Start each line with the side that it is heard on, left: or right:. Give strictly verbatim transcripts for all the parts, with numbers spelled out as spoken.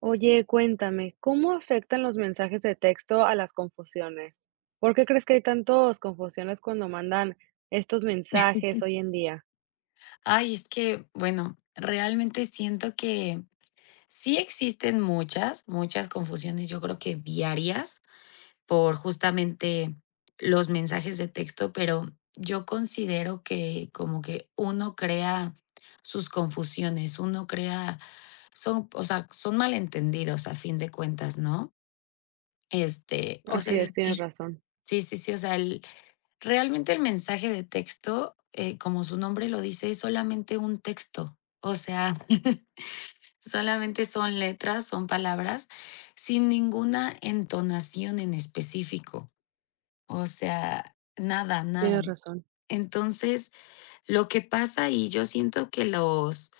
right: Oye, cuéntame, ¿cómo afectan los mensajes de texto a las confusiones? ¿Por qué crees que hay tantas confusiones cuando mandan estos mensajes hoy en día?
left: Ay, es que, bueno, realmente siento que sí existen muchas, muchas confusiones, yo creo que diarias por justamente los mensajes de texto, pero yo considero que como que uno crea sus confusiones, uno crea, son, o sea, son malentendidos a fin de cuentas, ¿no? Este, o sea,
right: Así es,
left: el-
right: tienes razón,
left: sí, sí, sí, o sea, realmente el mensaje de texto, eh, como su nombre lo dice, es solamente un texto. O sea, solamente son letras, son palabras, sin ninguna entonación en específico. O sea, nada, nada.
right: tienes razón.
left: Entonces, lo que pasa y yo siento que los,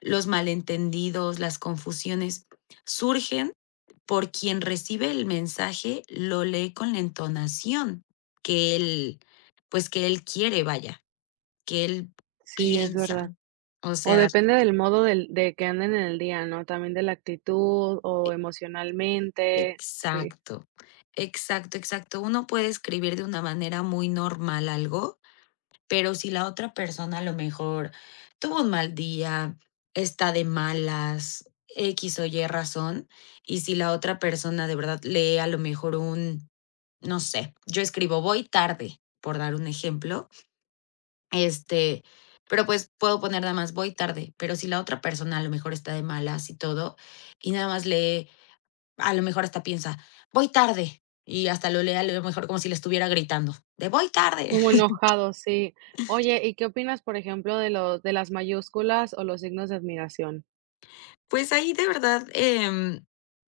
left: los malentendidos, las confusiones surgen por quien recibe el mensaje, lo lee con la entonación que él, pues que él quiere, vaya que él
right: Sí, es verdad.
left: piensa. O
right: O
left: sea,
right: depende del modo del, de que anden en el día, ¿no? También de la actitud o emocionalmente, sí.
left: exacto, exacto, exacto. Uno puede escribir de una manera muy normal algo, pero si la otra persona a lo mejor tuvo un mal día, está de malas, X o Y razón, y si la otra persona de verdad lee a lo mejor un, no sé, yo escribo voy tarde, por dar un ejemplo. Este, pero, pues, puedo poner nada más: "Voy tarde", pero si la otra persona a lo mejor está de malas y todo, y nada más lee, a lo mejor hasta piensa: "Voy tarde", y hasta lo lee a lo mejor como si le estuviera gritando, de: "Voy tarde".
right: Como enojados, sí. Oye, ¿y qué opinas, por ejemplo, de los de las mayúsculas o los signos de admiración?
left: Pues ahí de verdad, em,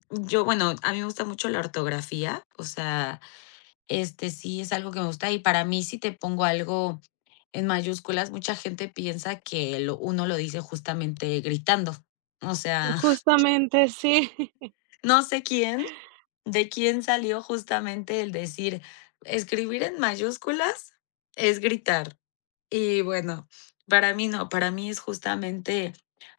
left: yo, bueno, a mí me gusta mucho la ortografía, o sea, este, sí es algo que me gusta y para mí si te pongo algo en mayúsculas, mucha gente piensa que lo uno lo dice justamente gritando. O sea,
right: Justamente, sí.
left: no sé quién. ¿De quién salió justamente el decir, escribir en mayúsculas es gritar? Y bueno, para mí no, para mí es justamente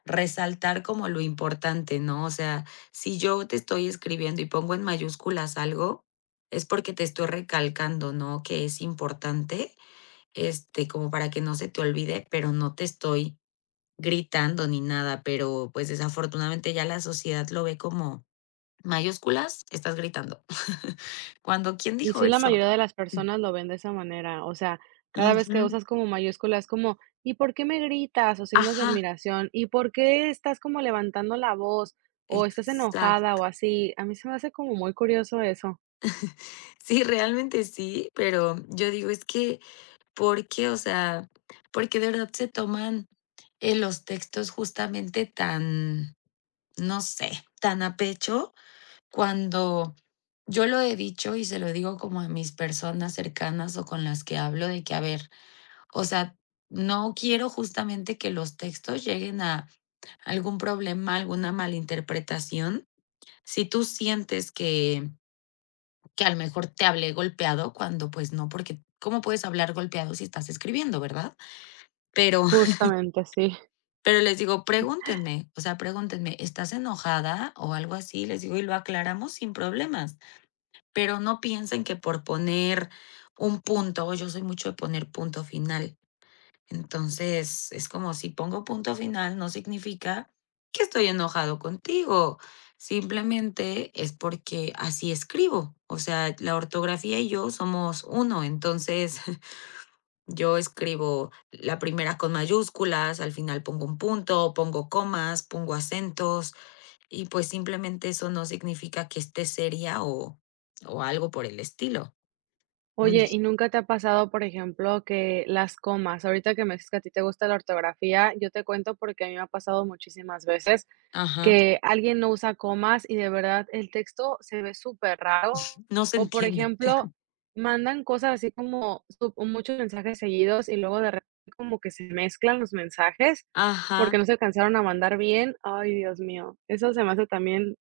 left: resaltar como lo importante, ¿no? O sea, si yo te estoy escribiendo y pongo en mayúsculas algo, es porque te estoy recalcando, ¿no? Que es importante, este, como para que no se te olvide, pero no te estoy gritando ni nada, pero pues desafortunadamente ya la sociedad lo ve como "Mayúsculas, estás gritando". Cuando, ¿quién
right: Y
left: dijo
right: sí, la
left: eso?
right: mayoría de las personas lo ven de esa manera, o sea, cada vez que
left: Ujú.
right: usas como mayúsculas, como, ¿y por qué me gritas? O signos de
left: Ajá,
right: admiración, ¿y por qué estás como levantando la voz? O estás enojada
left: exacto.
right: o así. A mí se me hace como muy curioso eso.
left: Sí, realmente sí, pero yo digo, es que, ¿por qué? O sea, porque de verdad se toman, eh, los textos justamente tan, no sé, tan a pecho, cuando yo lo he dicho y se lo digo como a mis personas cercanas o con las que hablo de que, a ver, o sea, no quiero justamente que los textos lleguen a algún problema, alguna malinterpretación. Si tú sientes que que a lo mejor te hablé golpeado cuando, pues, no, porque, ¿cómo puedes hablar golpeado si estás escribiendo, verdad? Pero
right: Justamente, sí.
left: pero les digo, pregúntenme, o sea, pregúntenme, ¿estás enojada o algo así? Les digo, y lo aclaramos sin problemas, pero no piensen que por poner un punto, yo soy mucho de poner punto final. Entonces, es como si pongo punto final, no significa que estoy enojado contigo, simplemente es porque así escribo. O sea, la ortografía y yo somos uno, entonces yo escribo la primera con mayúsculas, al final pongo un punto, pongo comas, pongo acentos y pues simplemente eso no significa que esté seria o, o algo por el estilo. Mm.
right: Oye, ¿y nunca te ha pasado, por ejemplo, que las comas? Ahorita que me dices que a ti te gusta la ortografía, yo te cuento porque a mí me ha pasado muchísimas veces
left: Ajá,
right: que alguien no usa comas y de verdad el texto se ve súper raro.
left: no se
right: O, por
left: entiende.
right: ejemplo, mandan cosas así como sup muchos mensajes seguidos y luego de repente como que se mezclan los mensajes
left: Ajá.
right: porque no se alcanzaron a mandar bien. Ay, Dios mío, eso se me hace también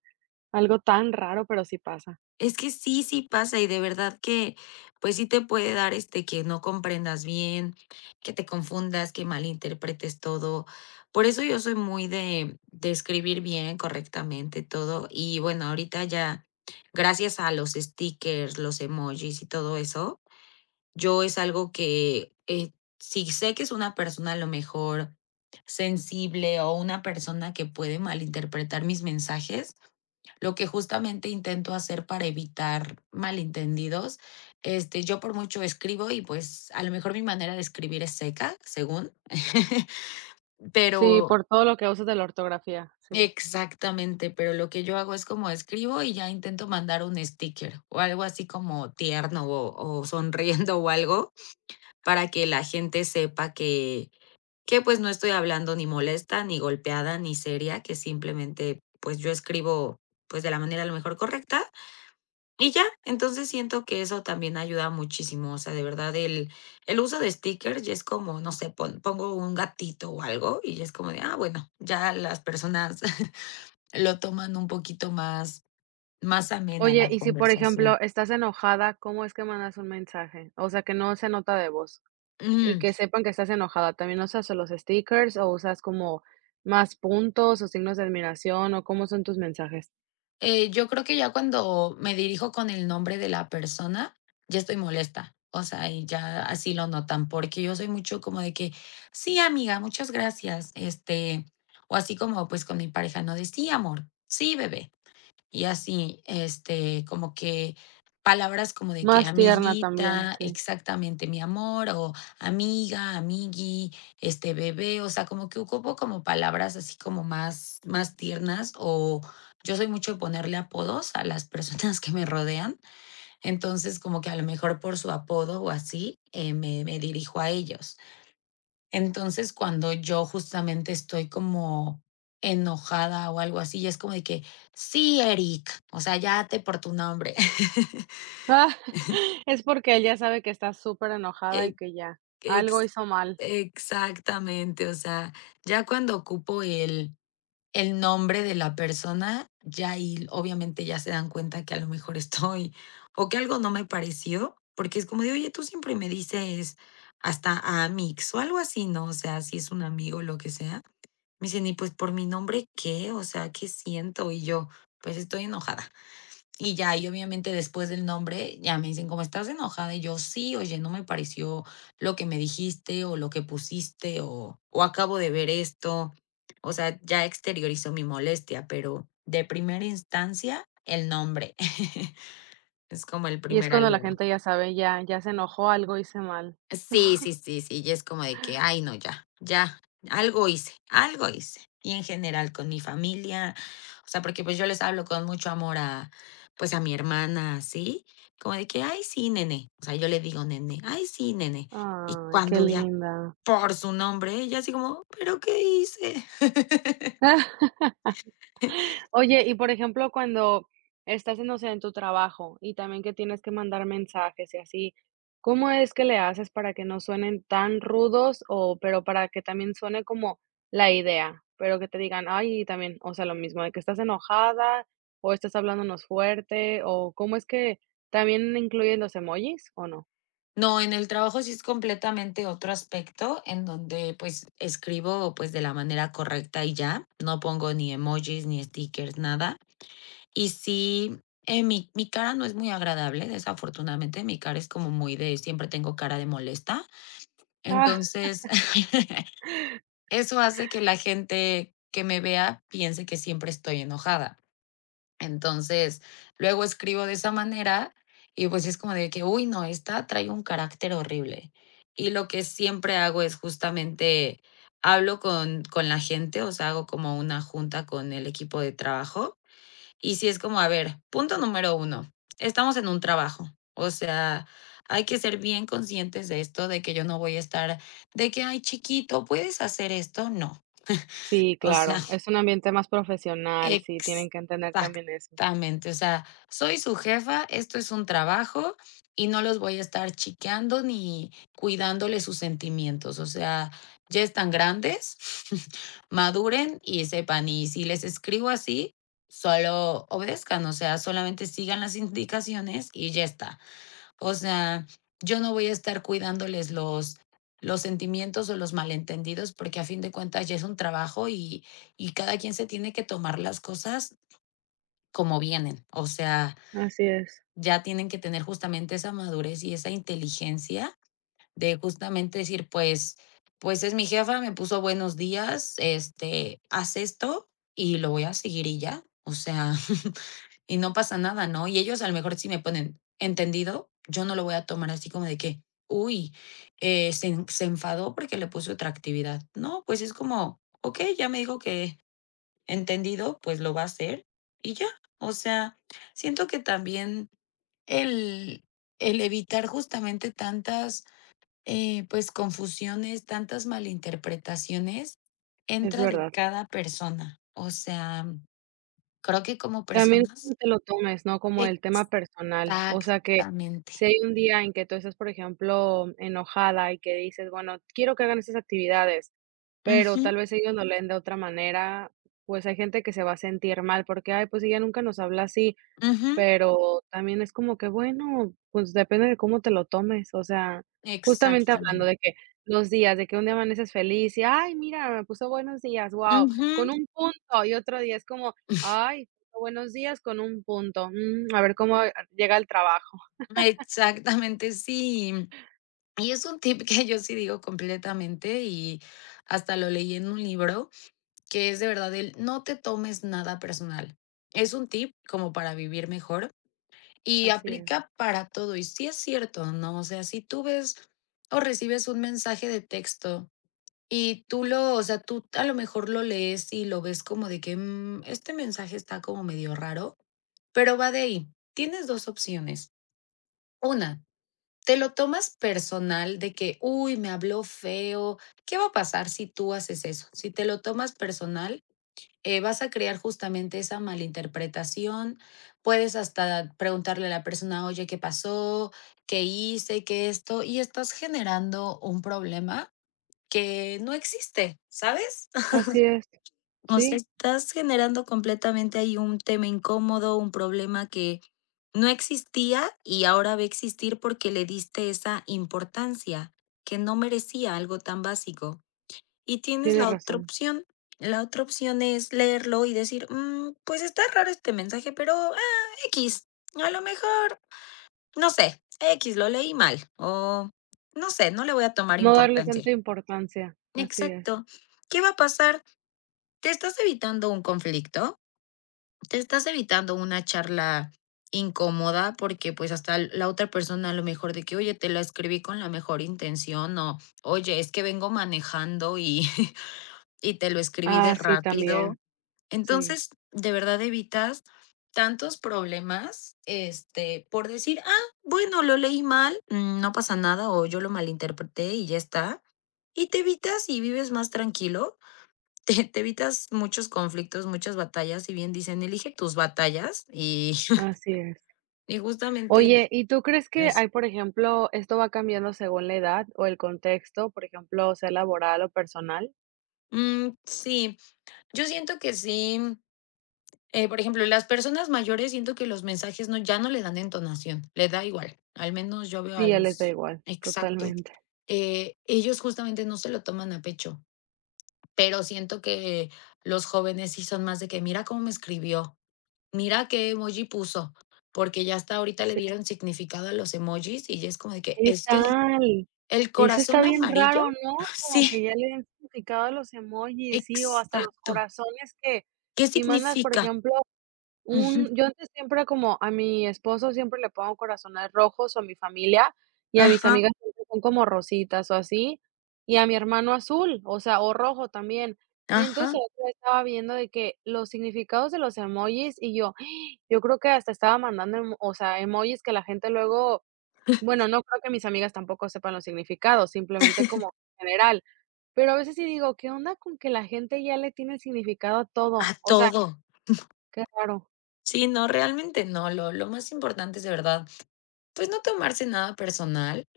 right: algo tan raro, pero sí pasa.
left: Es que sí, sí pasa y de verdad que, pues sí te puede dar, este, que no comprendas bien, que te confundas, que malinterpretes todo. Por eso yo soy muy de, de escribir bien, correctamente todo. Y bueno, ahorita ya, gracias a los stickers, los emojis y todo eso, yo es algo que eh, si sé que es una persona a lo mejor sensible o una persona que puede malinterpretar mis mensajes, lo que justamente intento hacer para evitar malentendidos. Este, yo por mucho escribo y pues a lo mejor mi manera de escribir es seca, según,
right: Sí,
left: pero
right: por todo lo que usas de la ortografía, sí.
left: exactamente, pero lo que yo hago es como escribo y ya intento mandar un sticker o algo así como tierno o, o sonriendo o algo para que la gente sepa que, que pues no estoy hablando ni molesta, ni golpeada, ni seria, que simplemente pues yo escribo pues de la manera a lo mejor correcta. Y ya, entonces siento que eso también ayuda muchísimo, o sea, de verdad el el uso de stickers ya es como, no sé, pon pongo un gatito o algo y ya es como de, ah, bueno, ya las personas lo toman un poquito más, más amena
right: Oye,
left: la
right: y si, por
left: conversación.
right: ejemplo, estás enojada, ¿cómo es que mandas un mensaje? O sea, que no se nota de voz. Y
left: Ujú.
right: que sepan que estás enojada, ¿también usas solo los stickers o usas como más puntos o signos de admiración o cómo son tus mensajes?
left: Eh, yo creo que ya cuando me dirijo con el nombre de la persona, ya estoy molesta. O sea, y ya así lo notan, porque yo soy mucho como de que, sí, amiga, muchas gracias. Este, o así como pues con mi pareja, no de sí, amor, sí, bebé. Y así, este, como que palabras como de que
right: Más tierna también,
left: amiguita,
right: sí.
left: exactamente, mi amor, o amiga, amigui, este bebé, o sea, como que ocupo como palabras así como más, más tiernas o yo soy mucho de ponerle apodos a las personas que me rodean, entonces como que a lo mejor por su apodo o así, eh, me, me dirijo a ellos. Entonces, cuando yo justamente estoy como enojada o algo así, ya es como de que, sí, Eric, o sea, ya te por tu nombre.
right: Ah, es porque él ya sabe que estás enojada y
left: E-
right: que ya, algo
left: ex-
right: hizo mal.
left: exactamente, o sea, ya cuando ocupo el, el nombre de la persona, ya ahí obviamente ya se dan cuenta que a lo mejor estoy o que algo no me pareció, porque es como de, oye, tú siempre me dices hasta Amix o algo así, ¿no? O sea, si es un amigo, lo que sea. Me dicen: "¿Y pues por mi nombre qué? O sea, ¿qué siento?". Y yo: "Pues estoy enojada". Y ya, y obviamente después del nombre ya me dicen cómo "¿Estás enojada?". Y yo: "Sí, oye, no me pareció lo que me dijiste o lo que pusiste o o acabo de ver esto". O sea, ya exteriorizo mi molestia, pero de primera instancia, el nombre es como el
right: Y es
left: primer
right: cuando la
left: aliado.
right: gente ya sabe, ya ya se enojó, algo hice mal.
left: Sí, sí, sí, sí. Y es como de que, ay, no, ya, ya, algo hice, algo hice. Y en general con mi familia, o sea, porque pues yo les hablo con mucho amor a, pues a mi hermana, así, como de que, ay, sí, nene, o sea, yo le digo nene, ay, sí, nene. Y
right: Ay, qué
left: cuando ya
right: linda.
left: por su nombre, ella así como, pero ¿qué hice?
right: Oye, y por ejemplo, cuando estás, en, no sé, en tu trabajo y también que tienes que mandar mensajes y así, ¿cómo es que le haces para que no suenen tan rudos o pero para que también suene como la idea, pero que te digan, ay, y también, o sea, lo mismo, de que estás enojada o estás hablándonos fuerte o cómo es que también incluyen los emojis o no?
left: No, en el trabajo sí es completamente otro aspecto en donde pues escribo pues de la manera correcta y ya, no pongo ni emojis ni stickers, nada. Y sí, eh, mi mi cara no es muy agradable, desafortunadamente, mi cara es como muy de siempre tengo cara de molesta.
right: Ah,
left: Entonces, eso hace que la gente que me vea piense que siempre estoy enojada. Entonces, luego escribo de esa manera y, pues, es como de que: "Uy, no, esta trae un carácter horrible". Y lo que siempre hago es justamente hablo con con la gente, o sea, hago como una junta con el equipo de trabajo y si es como, a ver, punto número uno, estamos en un trabajo, o sea, hay que ser bien conscientes de esto, de que yo no voy a estar de que: "Ay, chiquito, ¿puedes hacer esto?". No,
right: sí,
left: o sea,
right: claro, es un ambiente más profesional, sí, tienen que entender también eso.
left: exactamente, o sea, soy su jefa, esto es un trabajo y no los voy a estar chiqueando ni cuidándole sus sentimientos, o sea, ya están grandes, maduren y sepan, y si les escribo así, solo obedezcan, o sea, solamente sigan las indicaciones y ya está. O sea, yo no voy a estar cuidándoles los los sentimientos o los malentendidos, porque a fin de cuentas ya es un trabajo y y cada quien se tiene que tomar las cosas como vienen. O sea,
right: Así es,
left: ya tienen que tener justamente esa madurez y esa inteligencia de justamente decir, pues pues es mi jefa, me puso buenos días, este, haz esto y lo voy a seguir y ya. O sea, y no pasa nada, ¿no? Y ellos a lo mejor si me ponen entendido, yo no lo voy a tomar así como de que, uy, eh, se, en- se enfadó porque le puse otra actividad. No, pues es como, ok, ya me dijo que entendido, pues lo va a hacer y ya. O sea, siento que también el, el evitar justamente tantas, eh, pues, confusiones, tantas malinterpretaciones,
right: es
left: entra de
right: verdad.
left: cada persona. O sea, creo que como
right: También
left: personas.
right: cómo te lo tomes, ¿no? Como
left: eh,
right: el tema personal. O sea, que si
left: Exactamente.
right: hay un día en que tú estás, por ejemplo, enojada y que dices, bueno, quiero que hagan esas actividades, pero
left: Ujú,
right: tal vez ellos lo leen de otra manera, pues hay gente que se va a sentir mal porque, ay, pues ella nunca nos habla así.
left: ujú,
right: Pero también es como que, bueno, pues depende de cómo te lo tomes, o sea, justamente hablando
left: exactamente.
right: de que los días, de que un día amaneces feliz y, ay, mira, me puso buenos días, wow, con
left: Ujú,
right: un punto, y otro día es como, ay, puso buenos días con un punto, mm, a ver cómo llega el trabajo.
left: exactamente, sí. Y es un tip que yo sí digo completamente, y hasta lo leí en un libro, que es de verdad el no te tomes nada personal. Es un tip como para vivir mejor y
right: Así es,
left: aplica para todo. Y sí es cierto, ¿no? O sea, si tú ves o recibes un mensaje de texto, y tú lo, o sea, tú a lo mejor lo lees y lo ves como de que: "Mm, este mensaje está como medio raro", pero va de ahí. Tienes dos opciones. Una, te lo tomas personal de que, uy, me habló feo. ¿Qué va a pasar si tú haces eso? Si te lo tomas personal, eh, vas a crear justamente esa malinterpretación. Puedes hasta preguntarle a la persona, oye, ¿qué pasó? ¿Qué hice? ¿Qué esto? Y estás generando un problema que no existe, ¿sabes?
right: así es.
left: O sea,
right: Sí,
left: estás generando completamente ahí un tema incómodo, un problema que no existía y ahora va a existir porque le diste esa importancia que no merecía algo tan básico. Y tienes la,
right: tienes
left: claro, otra
right: razón.
left: opción. La otra opción es leerlo y decir: "Mm, pues está raro este mensaje, pero ah, X, a lo mejor, no sé, X, lo leí mal o no sé, no le voy a tomar
right: No darle
left: importancia".
right: tanta importancia, así es.
left: Exacto. ¿Qué va a pasar? ¿Te estás evitando un conflicto? Te estás evitando una charla incómoda porque pues hasta l- la otra persona a lo mejor de que, oye, te la escribí con la mejor intención o, oye, es que vengo manejando y, y te lo escribí de
right: Ah, sí, también,
left: rápido.
right: sí,
left: Entonces, de verdad evitas tantos problemas, este, por decir, ah, bueno, lo leí mal, mm, no pasa nada o yo lo malinterpreté y ya está. Y te evitas y vives más tranquilo, te te evitas muchos conflictos, muchas batallas, si bien dicen: "Elige tus batallas", y
right: así es.
left: y justamente
right: Oye, ¿y tú crees que
left: es.
right: hay, por ejemplo, esto va cambiando según la edad o el contexto, por ejemplo, sea laboral o personal?
left: Mm, sí, yo siento que sí, eh, por ejemplo, las personas mayores siento que los mensajes no ya no le dan entonación, le da igual, al menos yo veo
right: Sí,
left: a
right: ya les da
left: los.
right: igual,
left: Exacto,
right: totalmente.
left: eh, ellos justamente no se lo toman a pecho, pero siento que los jóvenes sí son más de que: "Mira cómo me escribió". Mira qué emoji puso, porque ya hasta ahorita le
right: Sí.
left: dieron significado a los emojis y ya es como de que
right: ¿Qué
left: es que
right: tal?
left: el
right: Eso está
left: corazón
right: bien raro,
left: amarillo.
right: ¿no? Como que
left: Sí,
right: ya le han significado a los emojis, sí, o hasta los
left: exacto.
right: corazones que
left: ¿Qué
right: si mandas, por
left: significa?
right: ejemplo.
left: Ujú.
right: Un, yo antes siempre como a mi esposo siempre le pongo corazones rojos, o a mi familia, y a mis
left: Ajá,
right: amigas siempre son como rositas o así, y a mi hermano azul, o sea, o rojo también. Y entonces,
left: ajá,
right: el otro día estaba viendo de que los significados de los emojis, y yo yo creo que hasta estaba mandando emo o sea, emojis que la gente luego, bueno, no creo que mis amigas tampoco sepan los significados, simplemente como general. Pero a veces sí digo, ¿qué onda con que la gente ya le tiene significado a todo?
left: a
right: O sea,
left: todo.
right: qué raro.
left: Sí, no, realmente no. Lo, lo más importante es de verdad. Pues no tomarse nada personal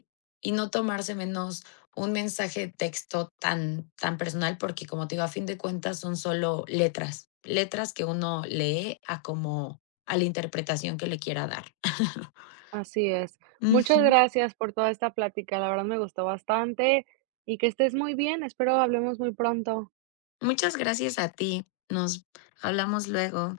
left: y no tomarse menos un mensaje de texto tan, tan personal, porque como te digo, a fin de cuentas son solo letras, letras que uno lee a como a la interpretación que le quiera dar.
right: Así es. Muchas
left: Ujú.
right: gracias por toda esta plática. La verdad me gustó bastante y que estés muy bien. Espero hablemos muy pronto.
left: Muchas gracias a ti. Nos hablamos luego.